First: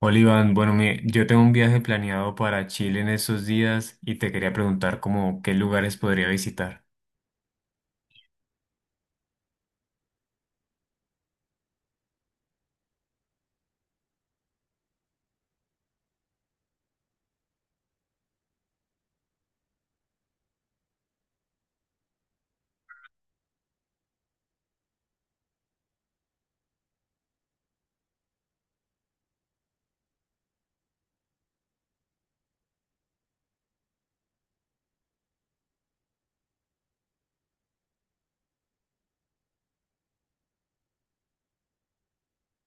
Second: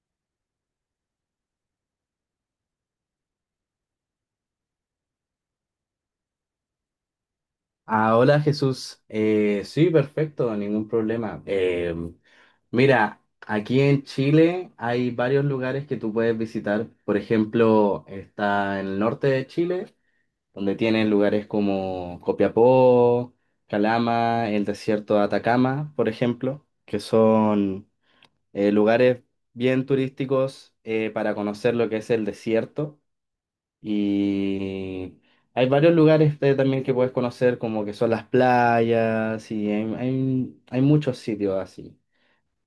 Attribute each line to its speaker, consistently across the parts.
Speaker 1: Hola, bueno, yo tengo un viaje planeado para Chile en estos días y te quería preguntar como qué lugares podría visitar.
Speaker 2: Ah, hola Jesús. Sí, perfecto, ningún problema. Mira, aquí en Chile hay varios lugares que tú puedes visitar. Por ejemplo, está en el norte de Chile, donde tienes lugares como Copiapó, Calama, el desierto de Atacama, por ejemplo, que son lugares bien turísticos para conocer lo que es el desierto. Y hay varios lugares también que puedes conocer, como que son las playas, y hay muchos sitios así.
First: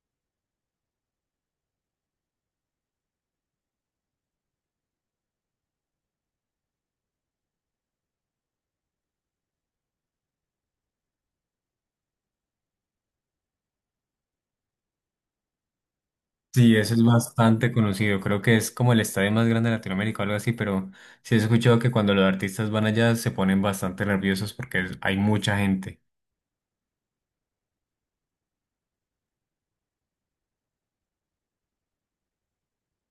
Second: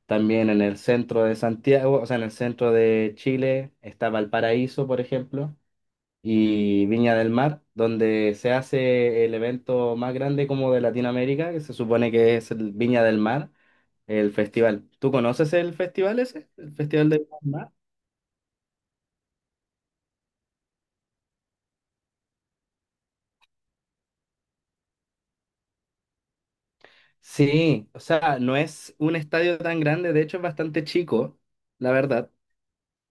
Speaker 2: También en el centro de Santiago, o sea, en el centro de Chile, está Valparaíso, por ejemplo, y Viña del Mar, donde se hace el evento más grande como de Latinoamérica, que se supone que es el Viña del Mar, el festival. ¿Tú conoces el festival ese? ¿El
Speaker 1: Sí, eso es
Speaker 2: Festival del
Speaker 1: bastante
Speaker 2: Mar?
Speaker 1: conocido, creo que es como el estadio más grande de Latinoamérica o algo así, pero sí he escuchado que cuando los artistas van allá se ponen bastante nerviosos porque hay mucha gente.
Speaker 2: Sí, o sea, no es un estadio tan grande, de hecho es bastante chico, la verdad,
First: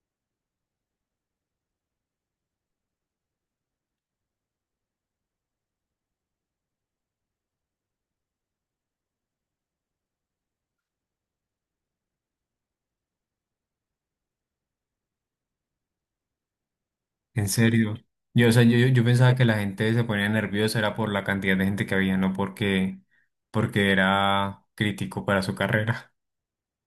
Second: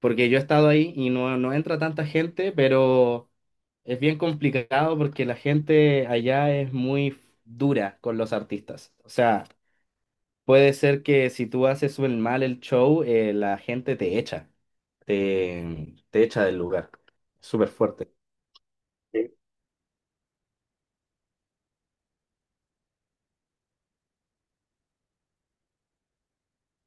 Speaker 2: porque yo he estado ahí y no, no entra tanta gente, pero es bien complicado porque la gente allá es muy dura con los artistas. O sea, puede ser que si tú haces mal el show, la gente te echa, te echa del lugar.
Speaker 1: En
Speaker 2: Súper
Speaker 1: serio.
Speaker 2: fuerte.
Speaker 1: Yo, o sea, yo, yo pensaba que la gente se ponía nerviosa era por la cantidad de gente que había, no porque, porque era crítico para su carrera.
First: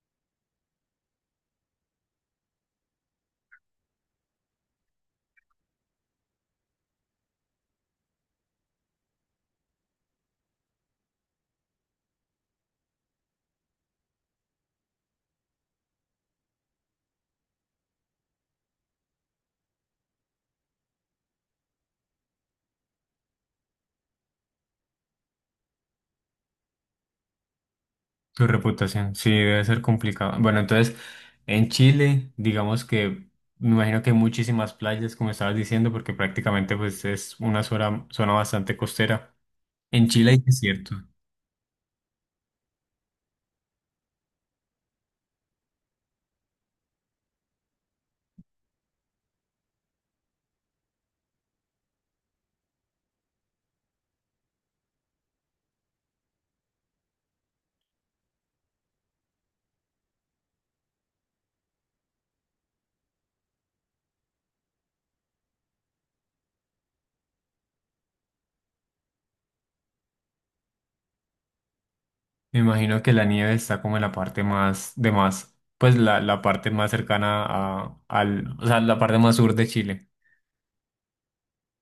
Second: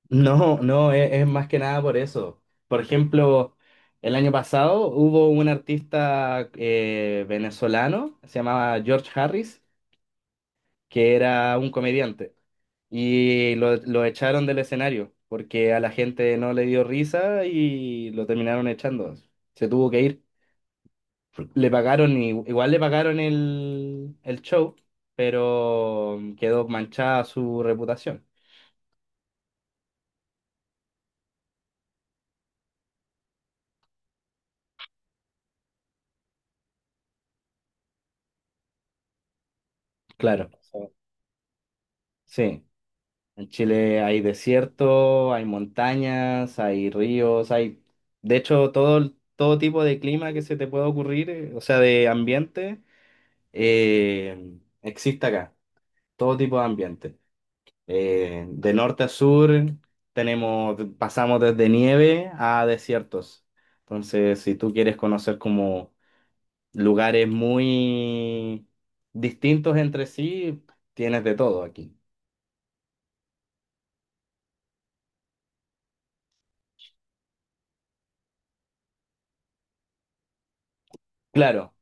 Speaker 2: No, no, es más que nada por eso. Por ejemplo, el año pasado hubo un artista venezolano, se llamaba George Harris, que era un comediante, y lo echaron del escenario porque a la gente no le dio risa y lo terminaron echando. Se tuvo que ir. Le pagaron, igual le pagaron el show, pero quedó manchada su reputación.
Speaker 1: Tu reputación, sí, debe ser complicado. Bueno, entonces, en Chile, digamos que me imagino que hay muchísimas playas, como estabas diciendo, porque prácticamente pues es una zona, zona bastante costera. En Chile hay
Speaker 2: Claro,
Speaker 1: desierto.
Speaker 2: sí. En Chile hay desierto, hay montañas, hay ríos, hay, de hecho, todo, todo tipo de clima que se te pueda ocurrir, o sea, de ambiente, existe acá, todo tipo de ambiente. De norte a sur tenemos, pasamos desde nieve a desiertos. Entonces, si tú quieres conocer como lugares muy distintos entre sí, tienes de todo aquí.
Speaker 1: Me imagino que la nieve está como en la parte más de más, pues la parte más cercana a, al, o sea, la parte más sur de Chile.
Speaker 2: Claro.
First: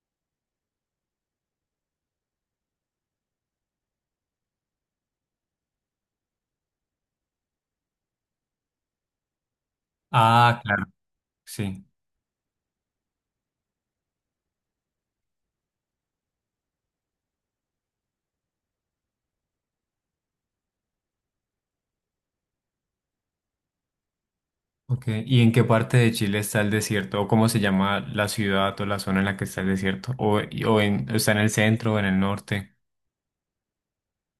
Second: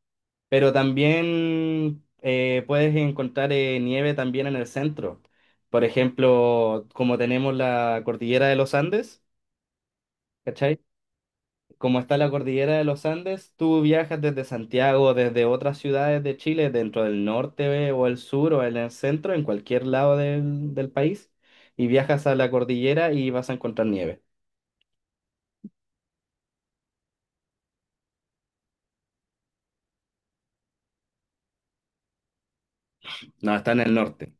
Speaker 2: Pero también puedes encontrar nieve también en el centro. Por ejemplo, como tenemos la cordillera de los Andes,
Speaker 1: Ah,
Speaker 2: ¿cachai?
Speaker 1: claro, sí.
Speaker 2: Como está la cordillera de los Andes, tú viajas desde Santiago, desde otras ciudades de Chile, dentro del norte o el sur o en el centro, en cualquier lado del país, y viajas a la cordillera y vas a encontrar nieve.
Speaker 1: Ok, ¿y en qué parte de Chile está el desierto? ¿O cómo se llama la ciudad o la zona en la que está el desierto? ¿O, está en el centro o en el norte?
Speaker 2: No, está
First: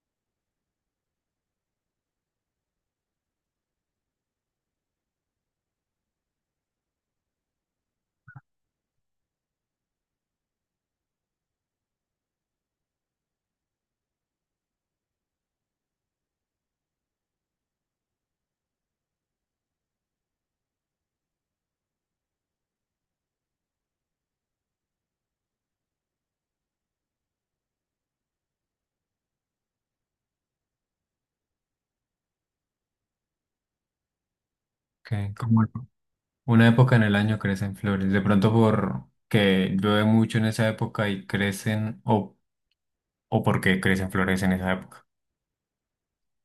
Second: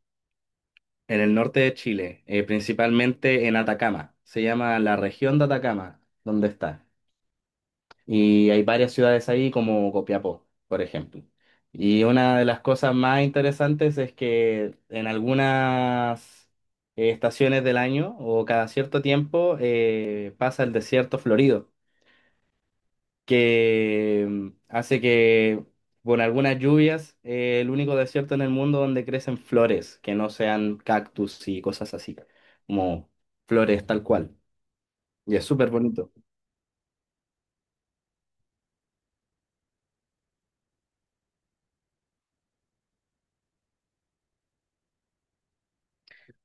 Speaker 2: en el norte de Chile, principalmente en Atacama. Se llama la región de Atacama, donde está. Y hay varias ciudades ahí como Copiapó, por ejemplo. Y una de las cosas más interesantes es que en algunas estaciones del año o cada cierto tiempo pasa el desierto florido, que hace que con algunas lluvias el único desierto en el mundo donde crecen flores, que no sean cactus y cosas así, como flores tal cual.
Speaker 1: Ok,
Speaker 2: Y es
Speaker 1: como
Speaker 2: súper bonito.
Speaker 1: una época en el año crecen flores. De pronto porque llueve mucho en esa época y crecen, o porque crecen flores en esa época.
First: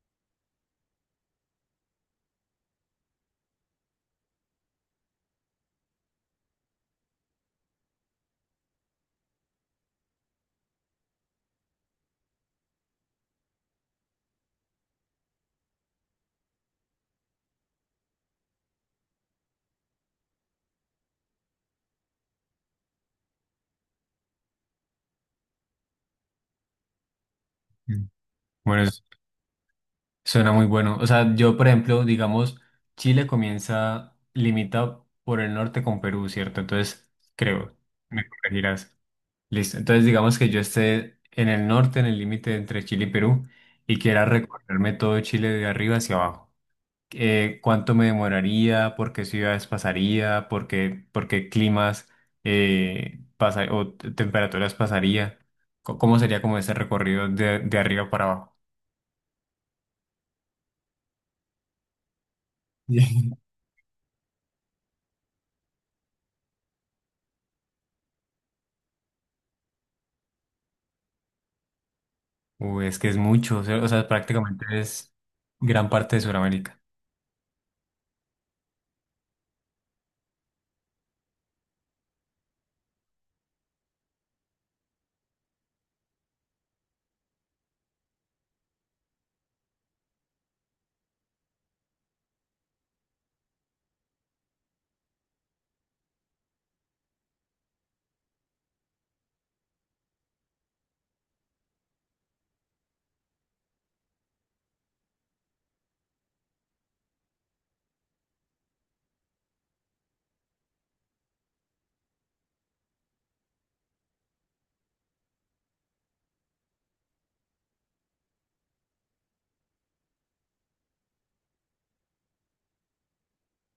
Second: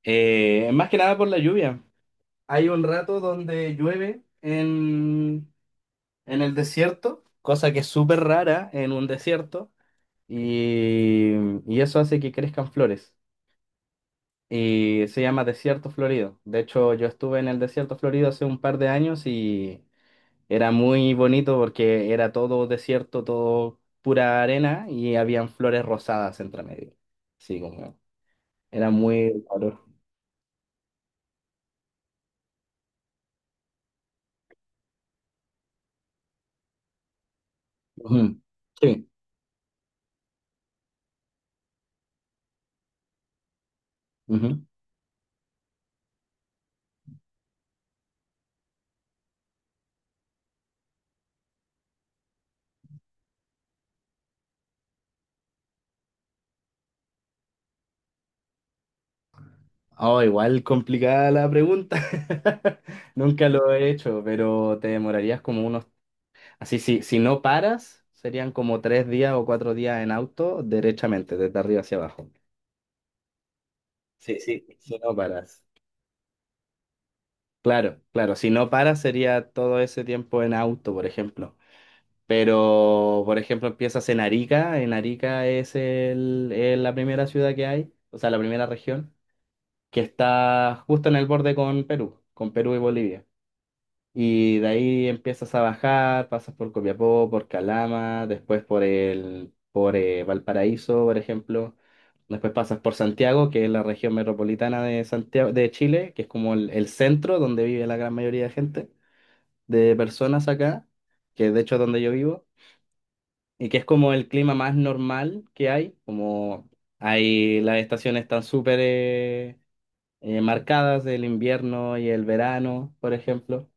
Speaker 2: Más que nada por la lluvia. Hay un rato donde en el desierto, cosa que es súper rara en un desierto, y, y eso hace que crezcan flores. Y se llama desierto florido. De hecho, yo estuve en el desierto florido hace un par de años y era muy bonito porque era todo desierto, todo pura arena y habían flores rosadas entre medio. Sí, como
Speaker 1: Mm. Bueno,
Speaker 2: era
Speaker 1: es-
Speaker 2: muy raro.
Speaker 1: suena muy bueno. O sea, yo, por ejemplo, digamos, Chile comienza limitado por el norte con Perú, ¿cierto? Entonces, creo, me
Speaker 2: Ujú.
Speaker 1: corregirás.
Speaker 2: Sí.
Speaker 1: Listo. Entonces, digamos que yo esté en el norte, en el límite entre Chile y Perú, y quiera recorrerme todo Chile de arriba hacia abajo. Cuánto me demoraría, por qué ciudades pasaría, por qué climas pasa, o temperaturas pasaría, cómo sería como ese recorrido de arriba para abajo.
Speaker 2: Oh, igual complicada la pregunta. Nunca lo he hecho, pero te demorarías como unos. Así, si, si no paras, serían como 3 días o 4 días en auto, derechamente, desde arriba hacia abajo.
Speaker 1: Uy, es que es mucho, o sea,
Speaker 2: Sí, sí,
Speaker 1: prácticamente
Speaker 2: si
Speaker 1: es
Speaker 2: no paras.
Speaker 1: gran parte de Sudamérica.
Speaker 2: Claro, claro, si no paras sería todo ese tiempo en auto, por ejemplo. Pero, por ejemplo, empiezas en Arica. En Arica es la primera ciudad que hay, o sea, la primera región, que está justo en el borde con Perú y Bolivia. Y de ahí empiezas a bajar, pasas por Copiapó, por Calama, después por Valparaíso, por ejemplo. Después pasas por Santiago, que es la región metropolitana de Santiago, de Chile, que es como el centro donde vive la gran mayoría de gente, de personas acá, que de hecho es donde yo vivo, y que es como el clima más normal que hay, como hay las estaciones están súper marcadas, el invierno y el verano, por ejemplo.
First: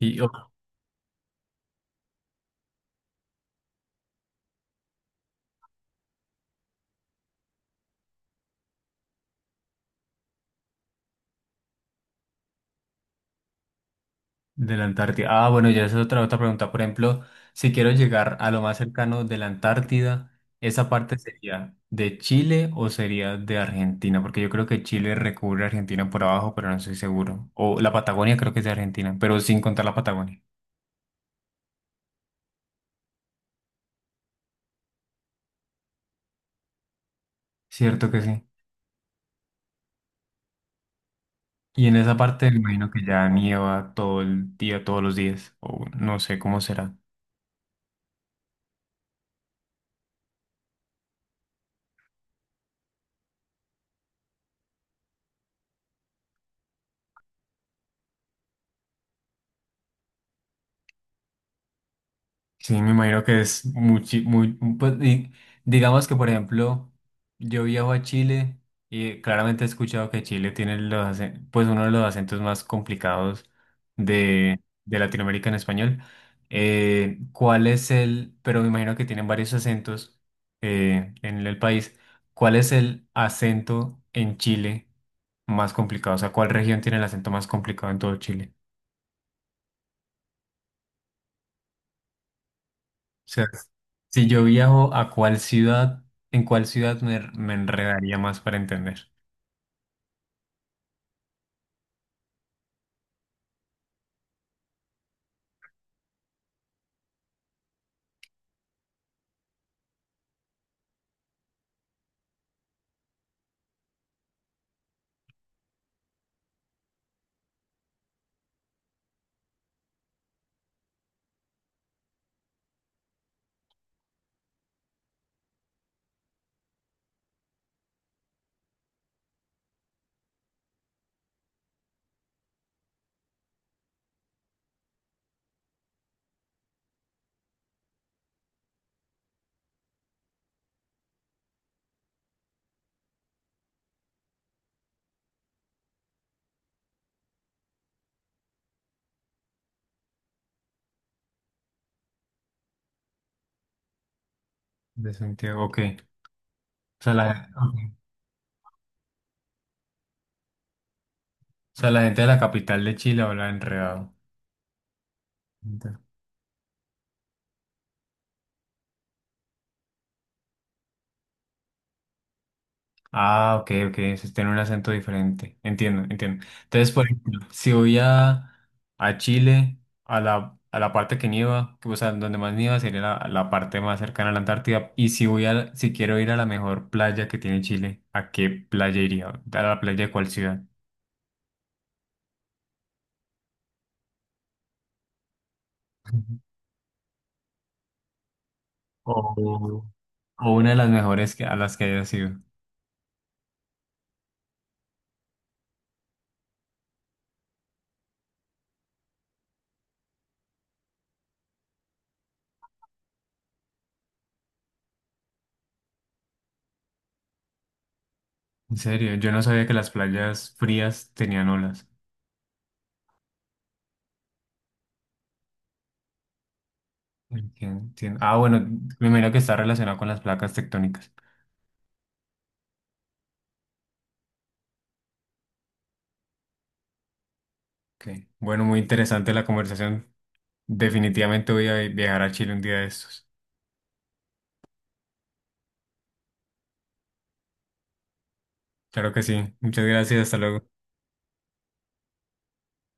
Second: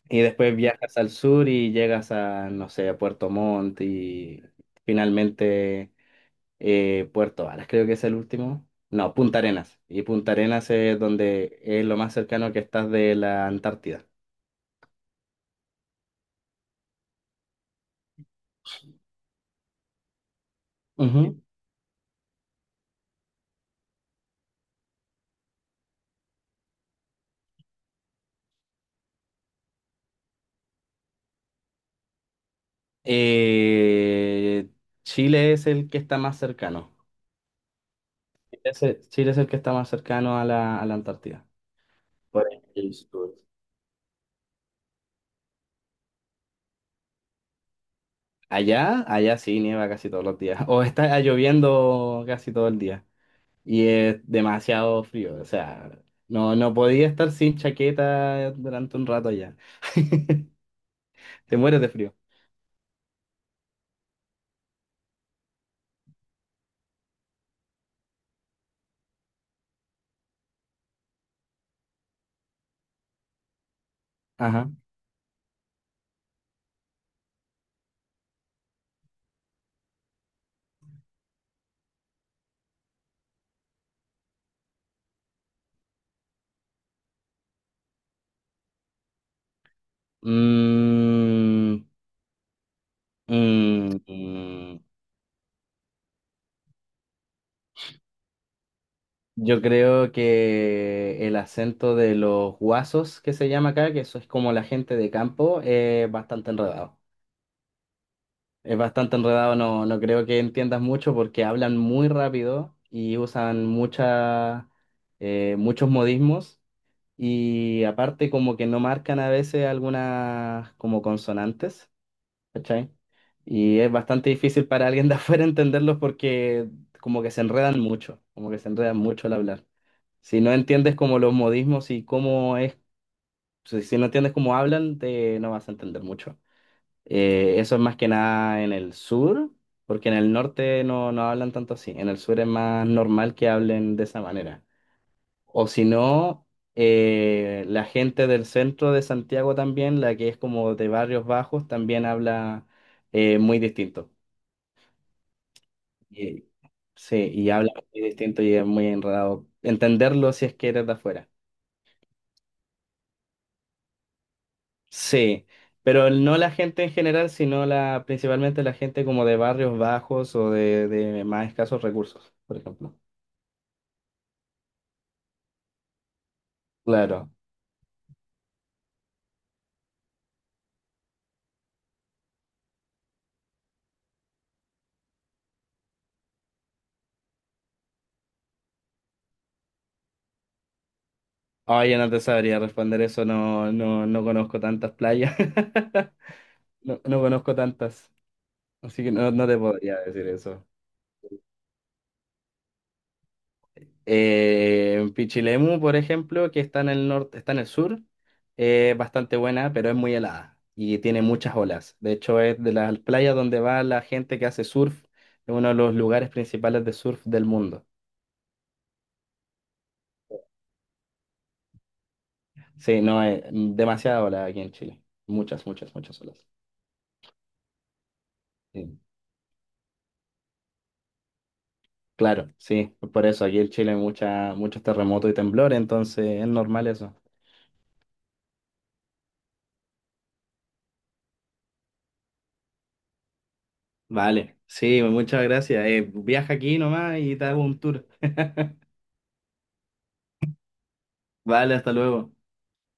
Speaker 1: Y
Speaker 2: Y después viajas al sur y llegas a, no sé, a Puerto Montt y finalmente Puerto Varas, creo que es el último. No, Punta Arenas. Y Punta Arenas es donde es lo más cercano que estás de la Antártida.
Speaker 1: de la Antártida. Ah, bueno, ya esa es otra, otra pregunta. Por ejemplo, si quiero llegar a lo más cercano de la Antártida, ¿esa parte
Speaker 2: Ujú.
Speaker 1: sería de Chile o sería de Argentina? Porque yo creo que Chile recubre a Argentina por abajo, pero no estoy seguro. O la Patagonia creo que es de Argentina, pero sin contar la Patagonia.
Speaker 2: Eh, Chile es el que está más cercano.
Speaker 1: Cierto que sí.
Speaker 2: Chile es el que está más cercano a la Antártida.
Speaker 1: Y en esa
Speaker 2: Por
Speaker 1: parte me imagino
Speaker 2: el
Speaker 1: que ya
Speaker 2: sur.
Speaker 1: nieva todo el día, todos los días, o no sé cómo será.
Speaker 2: Allá, allá sí nieva casi todos los días. O está lloviendo casi todo el día. Y es demasiado frío. O sea, no, no podía estar sin chaqueta durante un rato allá. Te mueres de frío.
Speaker 1: Sí, me imagino que es muy, pues, digamos que por ejemplo, yo viajo a Chile y claramente he escuchado que Chile tiene los, pues uno de los acentos más complicados de,
Speaker 2: Ajá.
Speaker 1: de Latinoamérica en español. ¿Cuál es el, pero me imagino que tienen varios acentos en el país? ¿Cuál es el acento en Chile más complicado? O sea, ¿cuál región tiene el acento más complicado en todo Chile?
Speaker 2: Mm,
Speaker 1: Sea,
Speaker 2: mm,
Speaker 1: si yo
Speaker 2: mm.
Speaker 1: viajo a cuál ciudad, en cuál ciudad me, me enredaría más para entender.
Speaker 2: Yo creo que el acento de los guasos que se llama acá, que eso es como la gente de campo, es bastante enredado. Es bastante enredado, no, no creo que entiendas mucho porque hablan muy rápido y usan muchas muchos modismos. Y aparte como que no marcan a veces algunas como consonantes, ¿cachai? Y es bastante difícil para alguien de afuera entenderlos porque como que se enredan mucho al hablar. Si no entiendes como los modismos y cómo es, si no entiendes cómo hablan, te no vas a entender mucho. Eso es más que nada en el sur, porque en el norte no, no hablan tanto así. En el sur es más normal que hablen de esa manera. O si no, la gente del centro de Santiago también, la que es como de barrios bajos, también habla muy distinto.
Speaker 1: De Santiago, ok.
Speaker 2: Y-
Speaker 1: O sea,
Speaker 2: sí,
Speaker 1: la,
Speaker 2: y habla
Speaker 1: ok.
Speaker 2: muy distinto y es muy enredado. Entenderlo si es que eres de afuera.
Speaker 1: O sea, la gente de la capital de Chile habla enredado.
Speaker 2: Sí,
Speaker 1: Entiendo.
Speaker 2: pero no la gente en general, sino la, principalmente la gente como de barrios bajos o de más escasos recursos, por ejemplo.
Speaker 1: Ah, ok, ok. Entonces tiene un acento diferente. Entiendo, entiendo. Entonces, por
Speaker 2: Claro.
Speaker 1: ejemplo, si voy a Chile, a la parte que nieva, o sea, donde más nieva sería la, la parte más cercana a la Antártida. Y si voy a, si quiero ir a la mejor playa que tiene Chile, ¿a qué playa iría? ¿A la playa de cuál ciudad?
Speaker 2: Oye, no te sabría responder eso, no, no, no conozco tantas playas. No, no conozco tantas. Así que no, no te
Speaker 1: O,
Speaker 2: podría decir
Speaker 1: o
Speaker 2: eso.
Speaker 1: una de las mejores que, a las que haya sido.
Speaker 2: Pichilemu, por ejemplo, que está en el sur, es bastante buena, pero es muy helada y tiene muchas olas. De hecho, es de las playas donde va la gente que hace surf, es uno de los lugares principales de surf del mundo.
Speaker 1: En serio, yo no sabía que las playas frías tenían olas.
Speaker 2: Sí, no, es demasiada ola aquí en Chile. Muchas, muchas, muchas olas.
Speaker 1: Entiendo, entiendo. Ah, bueno,
Speaker 2: Sí.
Speaker 1: me imagino que está relacionado con las placas tectónicas.
Speaker 2: Claro, sí, por eso aquí en Chile hay muchos terremotos y temblores, entonces es normal eso.
Speaker 1: Ok. Bueno, muy interesante la conversación. Definitivamente voy a viajar a Chile un día de estos.
Speaker 2: Vale, sí, muchas gracias. Viaja aquí nomás y te hago un tour.
Speaker 1: Claro que sí. Muchas gracias. Hasta luego.
Speaker 2: Vale, hasta luego.